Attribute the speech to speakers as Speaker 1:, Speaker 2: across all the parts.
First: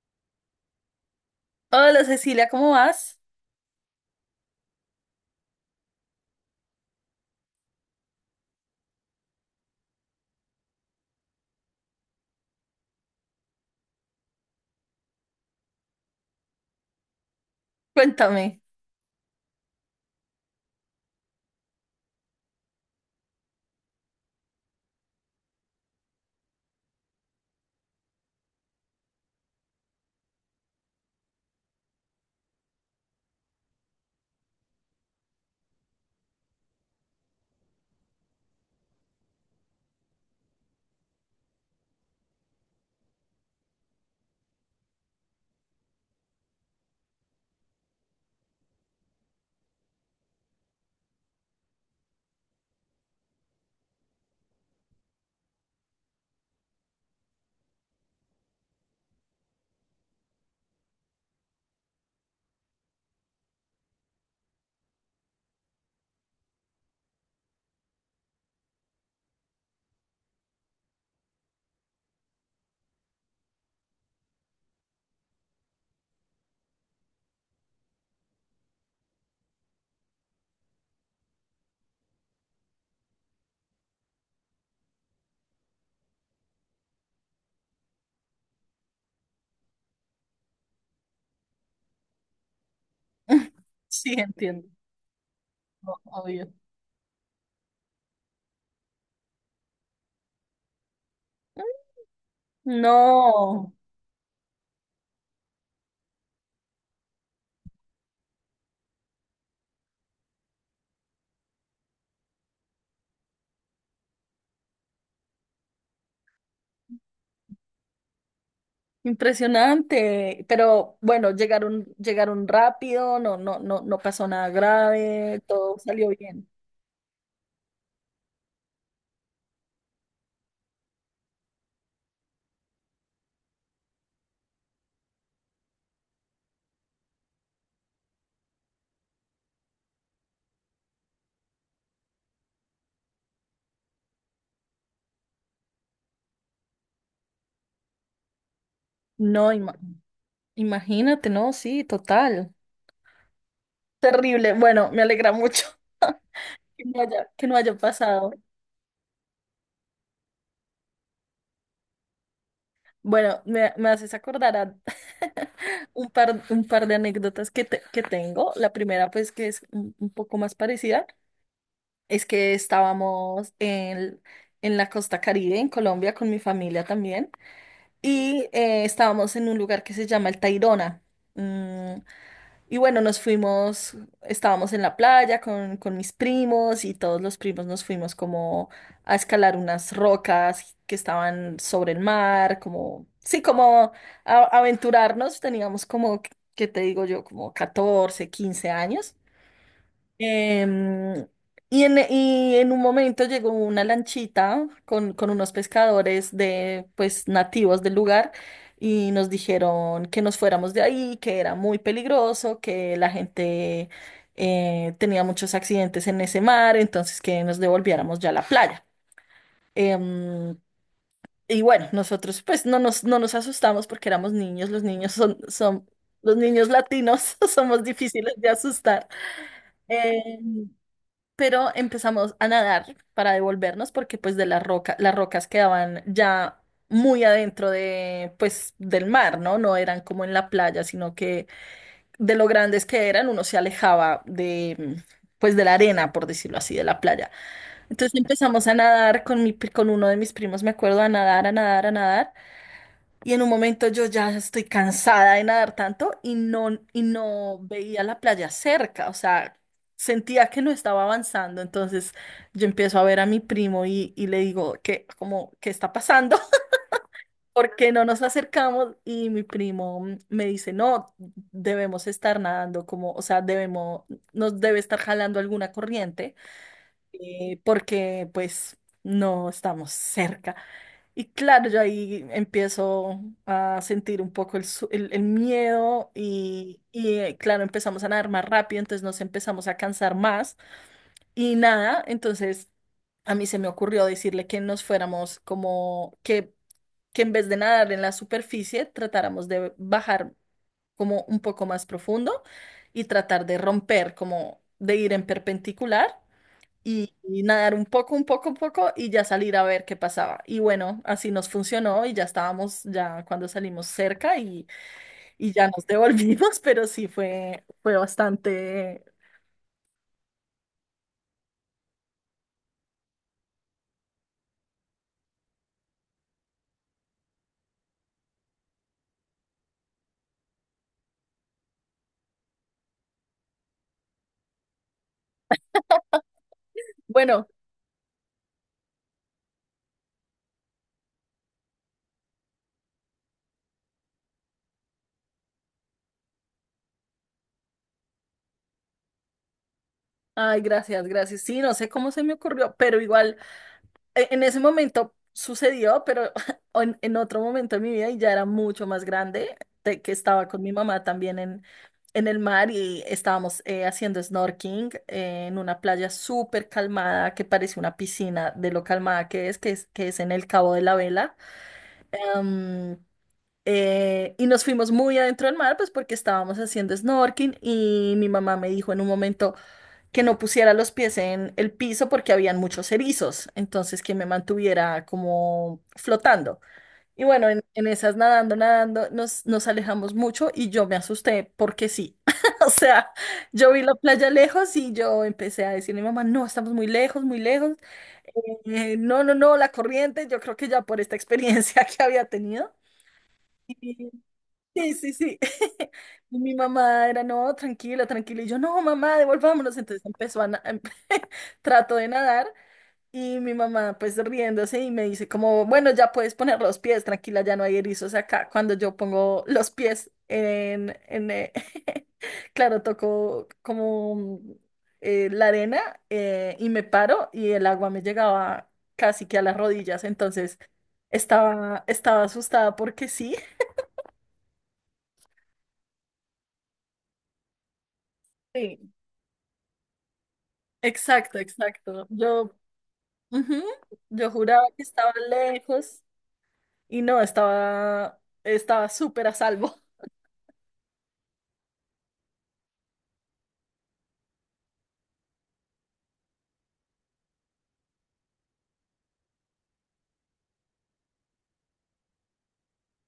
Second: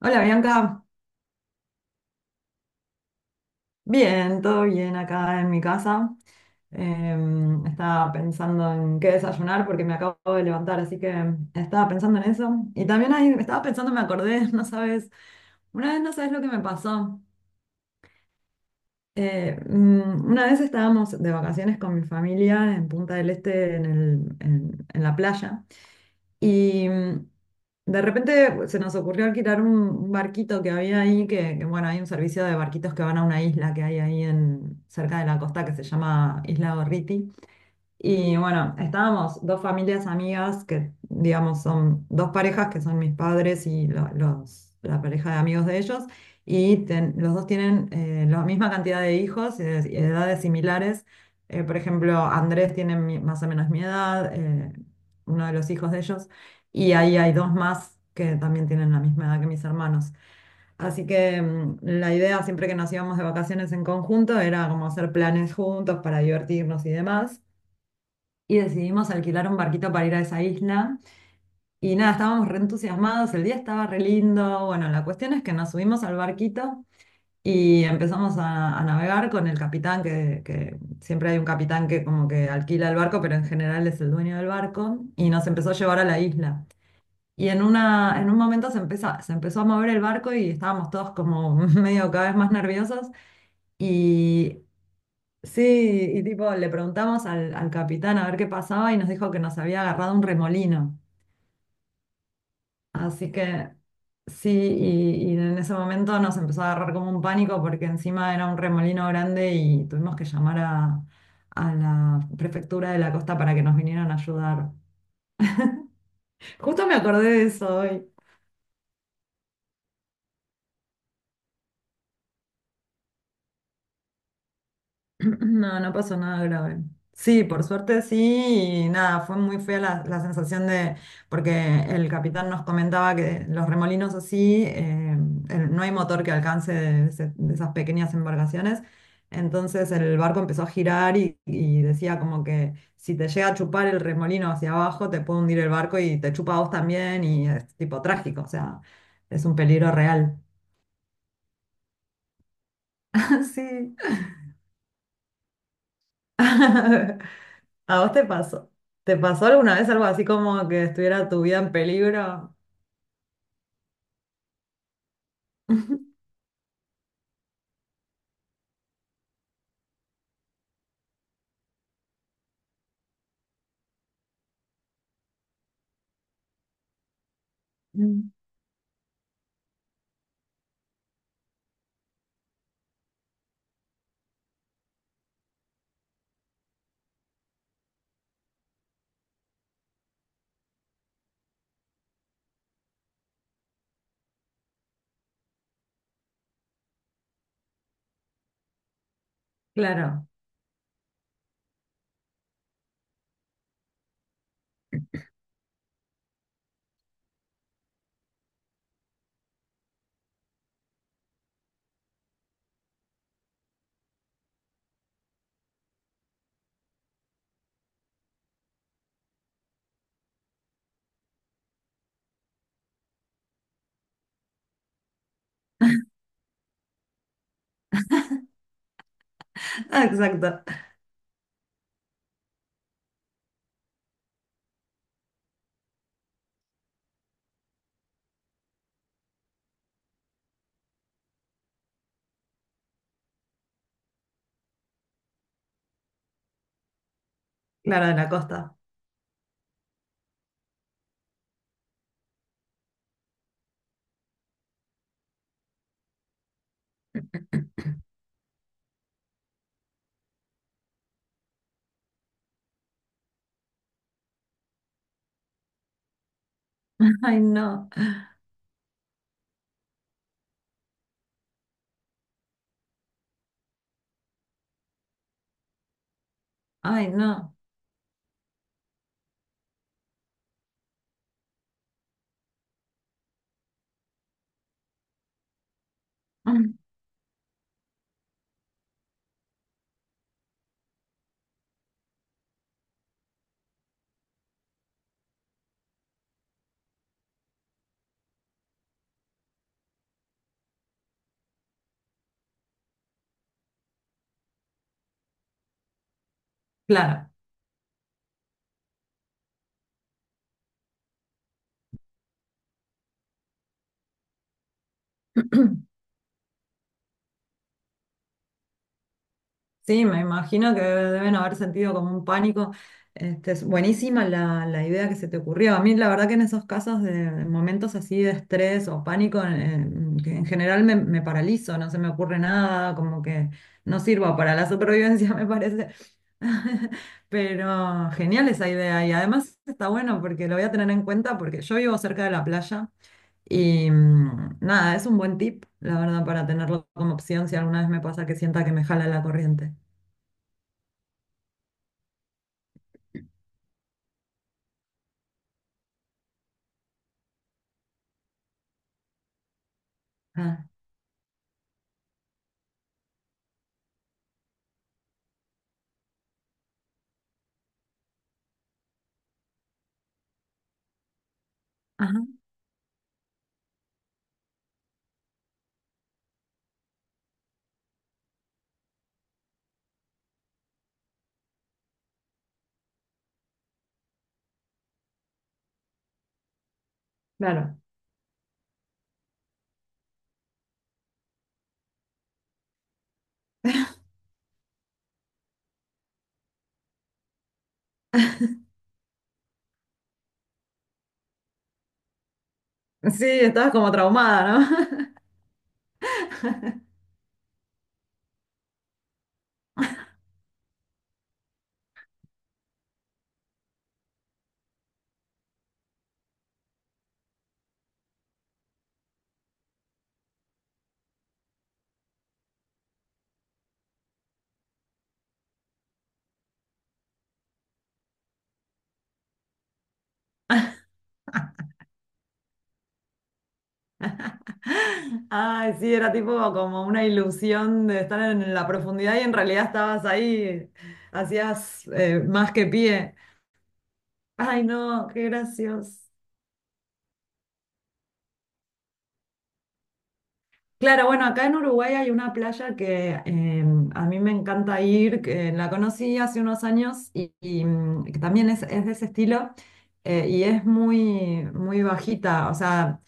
Speaker 1: Hola Bianca,
Speaker 2: Hola Cecilia, ¿cómo vas?
Speaker 1: bien, todo bien acá en mi casa. Estaba pensando en qué desayunar porque me acabo de levantar, así que estaba pensando en eso. Y también ahí estaba pensando, me acordé, no sabes, una vez no sabes lo que me pasó.
Speaker 2: Cuéntame.
Speaker 1: Una vez estábamos de vacaciones con mi familia en Punta del Este, en la playa. Y mm, de repente pues, se nos ocurrió alquilar un barquito que había ahí, que, bueno, hay un servicio de barquitos que van a una isla que hay ahí en, cerca de la costa que se llama Isla Gorriti. Y bueno, estábamos dos familias amigas que, digamos, son dos parejas que son mis padres y los, la pareja de amigos de ellos. Los dos tienen la misma cantidad de hijos y de edades similares. Por ejemplo, Andrés tiene más o menos mi edad, uno de los hijos de ellos. Y ahí hay dos más que también tienen la misma edad que mis hermanos. Así que la idea siempre que nos íbamos de vacaciones en conjunto era como hacer planes juntos para divertirnos y demás y decidimos alquilar un barquito para ir a esa isla. Y nada, estábamos re entusiasmados, el día estaba re lindo. Bueno, la cuestión es que nos subimos al barquito y empezamos a navegar con el capitán, que siempre hay un capitán que como que alquila el barco, pero en general es el dueño del barco, y nos empezó a llevar a la isla. En un momento se empezó a mover el barco y estábamos todos como medio cada vez más nerviosos.
Speaker 2: Sí,
Speaker 1: Y
Speaker 2: entiendo.
Speaker 1: sí, y tipo,
Speaker 2: Obvio.
Speaker 1: le preguntamos al capitán a ver qué pasaba y nos dijo que nos había agarrado un remolino. Así que
Speaker 2: No,
Speaker 1: sí, y en ese momento nos empezó a agarrar como un pánico porque encima era un remolino grande y tuvimos que llamar a la prefectura de la costa para que nos vinieran a ayudar. Justo me acordé de eso hoy.
Speaker 2: impresionante. Pero bueno, llegaron, llegaron rápido, no, no, no, no pasó nada grave, todo
Speaker 1: No, no
Speaker 2: salió
Speaker 1: pasó nada
Speaker 2: bien.
Speaker 1: grave. Sí, por suerte sí, y nada, fue muy fea la, la sensación de, porque el capitán nos comentaba que los remolinos así, no hay motor que alcance de, de esas pequeñas embarcaciones, entonces el barco empezó a girar y decía como que si te llega a chupar el remolino hacia abajo, te puede hundir el barco y te chupa a vos también y es tipo trágico, o sea, es
Speaker 2: No,
Speaker 1: un peligro real.
Speaker 2: imagínate, no, sí, total.
Speaker 1: Sí.
Speaker 2: Terrible. Bueno, me alegra mucho que no haya, que no haya
Speaker 1: ¿A vos te
Speaker 2: pasado.
Speaker 1: pasó? ¿Te pasó alguna vez algo así como que estuviera tu vida en peligro?
Speaker 2: Bueno, me haces acordar a un par de anécdotas que tengo. La primera, pues, que es un poco más parecida. Es que estábamos en la costa Caribe, en Colombia, con mi familia también.
Speaker 1: Mm.
Speaker 2: Y estábamos en un lugar que se llama El Tayrona. Mm, y bueno, nos fuimos, estábamos en la playa con mis primos y todos los primos nos fuimos como a escalar unas rocas que estaban sobre el mar, como, sí, como aventurarnos. Teníamos como, ¿qué te digo yo? Como 14 15 años.
Speaker 1: Claro.
Speaker 2: Em, y en un momento llegó una lanchita con unos pescadores pues, nativos del lugar y nos dijeron que nos fuéramos de ahí, que era muy peligroso, que la gente tenía muchos accidentes en ese mar, entonces que nos devolviéramos ya a la playa. Em, y bueno, nosotros pues no nos asustamos porque éramos niños, los niños latinos somos difíciles de asustar.
Speaker 1: Ah, exacto.
Speaker 2: Em, pero empezamos a nadar para devolvernos porque pues las rocas quedaban ya muy adentro de pues del mar, ¿no? No eran como en la playa, sino que de lo grandes que eran uno se alejaba de pues de la arena, por decirlo así, de la playa.
Speaker 1: Claro,
Speaker 2: Entonces
Speaker 1: de la
Speaker 2: empezamos a
Speaker 1: costa.
Speaker 2: nadar con uno de mis primos, me acuerdo, a nadar, a nadar, a nadar. Y en un momento yo ya estoy cansada de nadar tanto y no veía la playa cerca, o sea, sentía que no estaba avanzando. Entonces yo empiezo a ver a mi primo y le digo que, como, ¿qué está pasando?
Speaker 1: Ay,
Speaker 2: ¿Por
Speaker 1: no.
Speaker 2: qué no nos acercamos? Y mi primo me dice, no, debemos estar nadando, como, o sea, debemos, nos debe estar jalando alguna corriente,
Speaker 1: Ay, no.
Speaker 2: porque pues no estamos cerca. Y claro, yo ahí empiezo a sentir un poco el miedo
Speaker 1: Mm.
Speaker 2: y, claro, empezamos a nadar más rápido, entonces nos empezamos a cansar más y nada, entonces a mí se me ocurrió decirle que nos fuéramos como que en vez de nadar en la superficie, tratáramos de bajar como un poco más profundo y tratar de romper, como de ir en perpendicular
Speaker 1: Claro.
Speaker 2: y nadar un poco, un poco, un poco y ya salir a ver qué pasaba. Y bueno, así nos funcionó y ya cuando salimos cerca y ya nos devolvimos, pero sí fue bastante
Speaker 1: Sí, me imagino que deben haber sentido como un pánico. Este, es buenísima la, la idea que se te ocurrió. A mí la verdad que en esos casos de momentos así de estrés o pánico, en, que en general me, me paralizo, no se me ocurre nada, como que no sirvo para la supervivencia, me parece.
Speaker 2: bueno.
Speaker 1: Pero genial esa idea y además está bueno porque lo voy a tener en cuenta porque yo vivo cerca de la playa y nada, es un buen tip, la verdad, para tenerlo como opción si alguna vez me pasa que sienta que me jala la corriente.
Speaker 2: Ay, gracias, gracias. Sí, no sé cómo se me ocurrió, pero igual. En ese momento sucedió, pero en otro momento de mi vida y ya era mucho más grande, de que estaba con
Speaker 1: Ah,
Speaker 2: mi mamá también en el mar y estábamos haciendo snorkeling en una playa súper calmada que parece una piscina de lo calmada que es, que es en el Cabo de la Vela.
Speaker 1: ajá,
Speaker 2: Am, y nos fuimos muy adentro del mar, pues porque estábamos haciendo snorkeling y mi mamá me dijo en un momento que no pusiera los pies en el piso porque habían muchos erizos, entonces que me mantuviera como flotando. Y bueno, en,
Speaker 1: claro.
Speaker 2: en esas nadando, nadando, nos alejamos mucho y yo me asusté porque sí. O sea, yo vi la playa lejos y yo empecé a decirle a mi mamá, no, estamos muy lejos, muy lejos. No, no, no, la corriente, yo creo que ya por esta experiencia que había tenido.
Speaker 1: Sí, estabas como traumada,
Speaker 2: Sí,
Speaker 1: ¿no?
Speaker 2: sí, sí. Y mi mamá era, no, tranquila, tranquila. Y yo, no, mamá, devolvámonos. Entonces empezó trato de nadar y mi mamá pues riéndose y me dice como, bueno, ya puedes poner los pies, tranquila, ya no hay erizos acá. Cuando yo pongo los pies en claro, toco como la arena y me paro y el agua me llegaba casi que a las rodillas. Entonces estaba, estaba asustada porque sí.
Speaker 1: Ay, sí, era tipo como una ilusión de estar en la profundidad y en realidad estabas ahí,
Speaker 2: Exacto,
Speaker 1: hacías
Speaker 2: exacto.
Speaker 1: más que pie.
Speaker 2: Ujú, yo juraba
Speaker 1: Ay,
Speaker 2: que
Speaker 1: no,
Speaker 2: estaba
Speaker 1: qué gracioso.
Speaker 2: lejos y no, estaba súper a salvo.
Speaker 1: Claro, bueno, acá en Uruguay hay una playa que a mí me encanta ir, que la conocí hace unos años y, que también es de ese estilo y es muy, muy bajita, o sea...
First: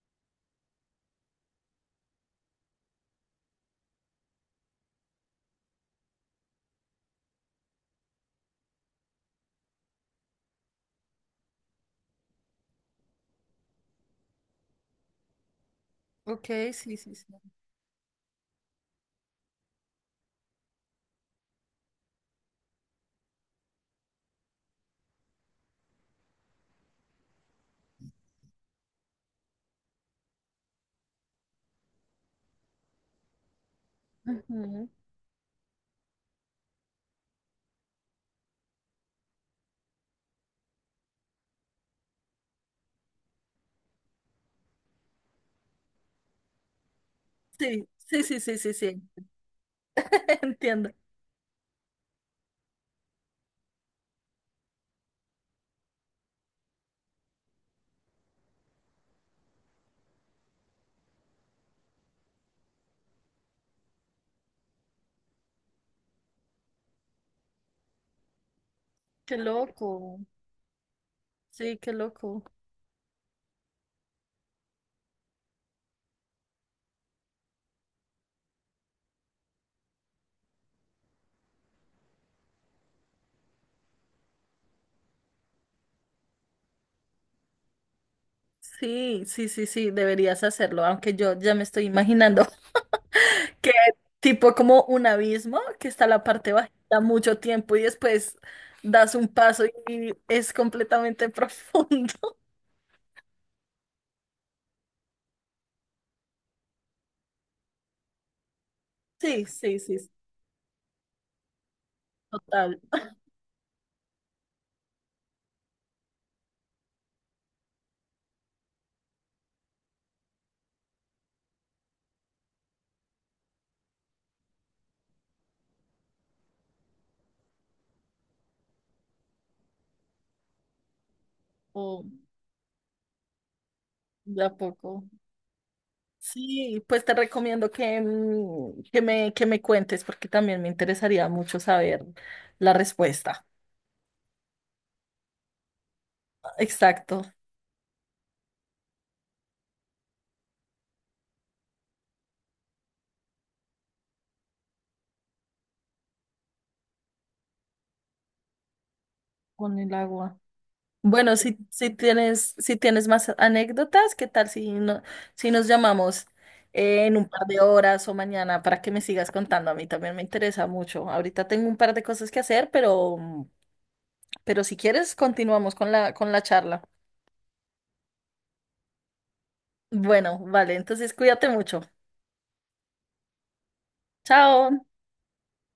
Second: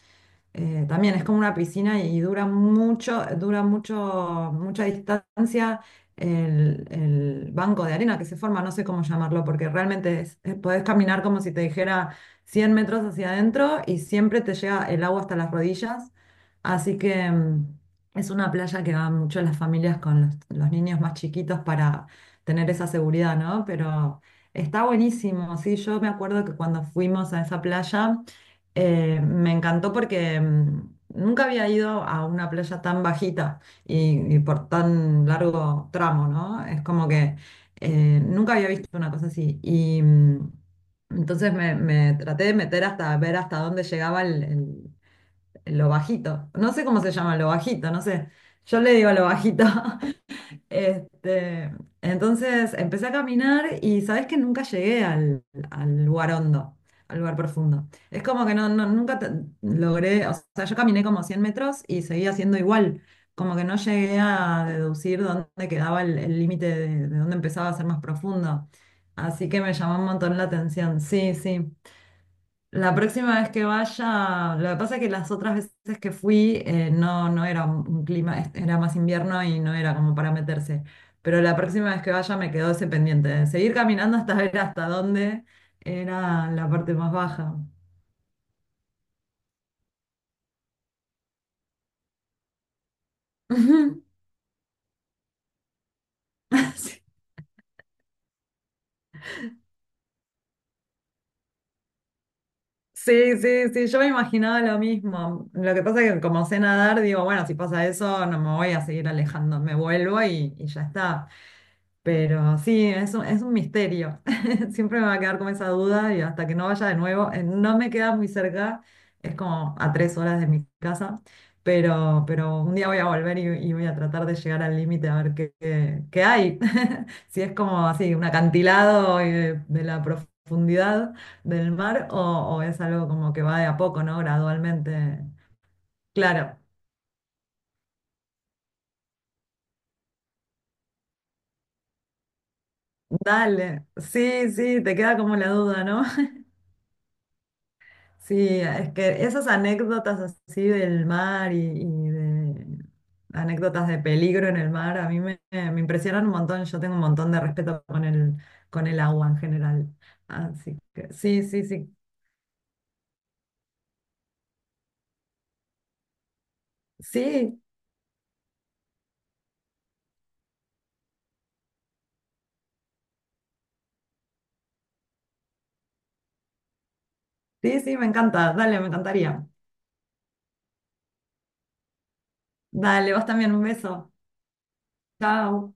Speaker 1: También es como una piscina y dura mucho, mucha distancia el banco de arena que se forma, no sé cómo llamarlo, porque realmente podés caminar como si te dijera 100 metros hacia adentro y siempre te llega el agua hasta las rodillas.
Speaker 2: Ok, sí,
Speaker 1: Así
Speaker 2: sí, sí.
Speaker 1: que es una playa que van mucho las familias con los niños más chiquitos para tener esa seguridad, ¿no? Pero está buenísimo, sí, yo me acuerdo que cuando fuimos a esa playa... Me encantó porque nunca había ido a una playa tan bajita y por
Speaker 2: Ujú.
Speaker 1: tan largo tramo, ¿no? Es como que nunca había visto una cosa así. Y entonces me traté de meter hasta ver hasta dónde llegaba lo bajito. No sé cómo se llama, lo
Speaker 2: Sí,
Speaker 1: bajito, no
Speaker 2: sí,
Speaker 1: sé.
Speaker 2: sí, sí, sí,
Speaker 1: Yo le
Speaker 2: sí.
Speaker 1: digo lo bajito.
Speaker 2: Entiendo.
Speaker 1: Este, entonces empecé a caminar y sabes que nunca llegué al, al lugar hondo, al lugar profundo. Es como que nunca logré, o sea, yo caminé como 100 metros y seguía siendo igual, como que no llegué a deducir dónde quedaba el límite de dónde empezaba a ser más profundo.
Speaker 2: Qué
Speaker 1: Así que me llamó un
Speaker 2: loco.
Speaker 1: montón la atención, sí, sí.
Speaker 2: Sí, qué loco.
Speaker 1: La próxima vez que vaya, lo que pasa es que las otras veces que fui no, no era un clima, era más invierno y no era como para meterse. Pero la próxima vez que vaya me quedó ese pendiente de seguir caminando hasta ver hasta dónde era la parte más baja.
Speaker 2: Sí, sí, sí, sí, deberías hacerlo, aunque yo ya me estoy imaginando que
Speaker 1: Ujú.
Speaker 2: tipo como un abismo que está la parte bajita mucho tiempo y después das un paso y es completamente profundo.
Speaker 1: Sí, sí, sí, sí, yo me imaginaba lo mismo. Lo que pasa es que como sé nadar, digo, bueno, si pasa eso, no me voy a seguir
Speaker 2: Sí,
Speaker 1: alejando, me
Speaker 2: sí, sí,
Speaker 1: vuelvo y ya está. Pero
Speaker 2: total,
Speaker 1: sí, es un misterio. Siempre me va a quedar con esa duda y hasta que no vaya de nuevo, no me queda muy cerca, es como a 3 horas de mi casa, pero un día voy a volver y voy a tratar de llegar al límite a ver qué, qué hay. Si es como así, un acantilado de, la profundidad del
Speaker 2: o
Speaker 1: mar o es algo como que va de a poco, ¿no?
Speaker 2: de a poco.
Speaker 1: Gradualmente. Claro,
Speaker 2: Sí, pues te recomiendo que me cuentes porque también me interesaría mucho saber la respuesta.
Speaker 1: dale. Sí, sí, te queda como la duda, ¿no?
Speaker 2: Exacto,
Speaker 1: Sí, es que esas anécdotas así del mar y de anécdotas de peligro en el mar a mí me, me impresionan un montón. Yo tengo un montón de respeto con el agua en
Speaker 2: con el
Speaker 1: general.
Speaker 2: agua.
Speaker 1: Así que
Speaker 2: Bueno,
Speaker 1: sí,
Speaker 2: si,
Speaker 1: sí,
Speaker 2: si
Speaker 1: sí.
Speaker 2: tienes, si tienes más anécdotas, ¿qué tal no, si nos llamamos en un par de
Speaker 1: Sí,
Speaker 2: horas o mañana para que me sigas contando? A mí también me interesa mucho. Ahorita tengo un par de cosas que hacer, pero, mm, pero si quieres, continuamos con la, charla.
Speaker 1: sí, sí, me encanta. Dale, me encantaría.
Speaker 2: Bueno, vale, entonces cuídate mucho.
Speaker 1: Dale, vos también, un beso.
Speaker 2: Chao.
Speaker 1: Chao.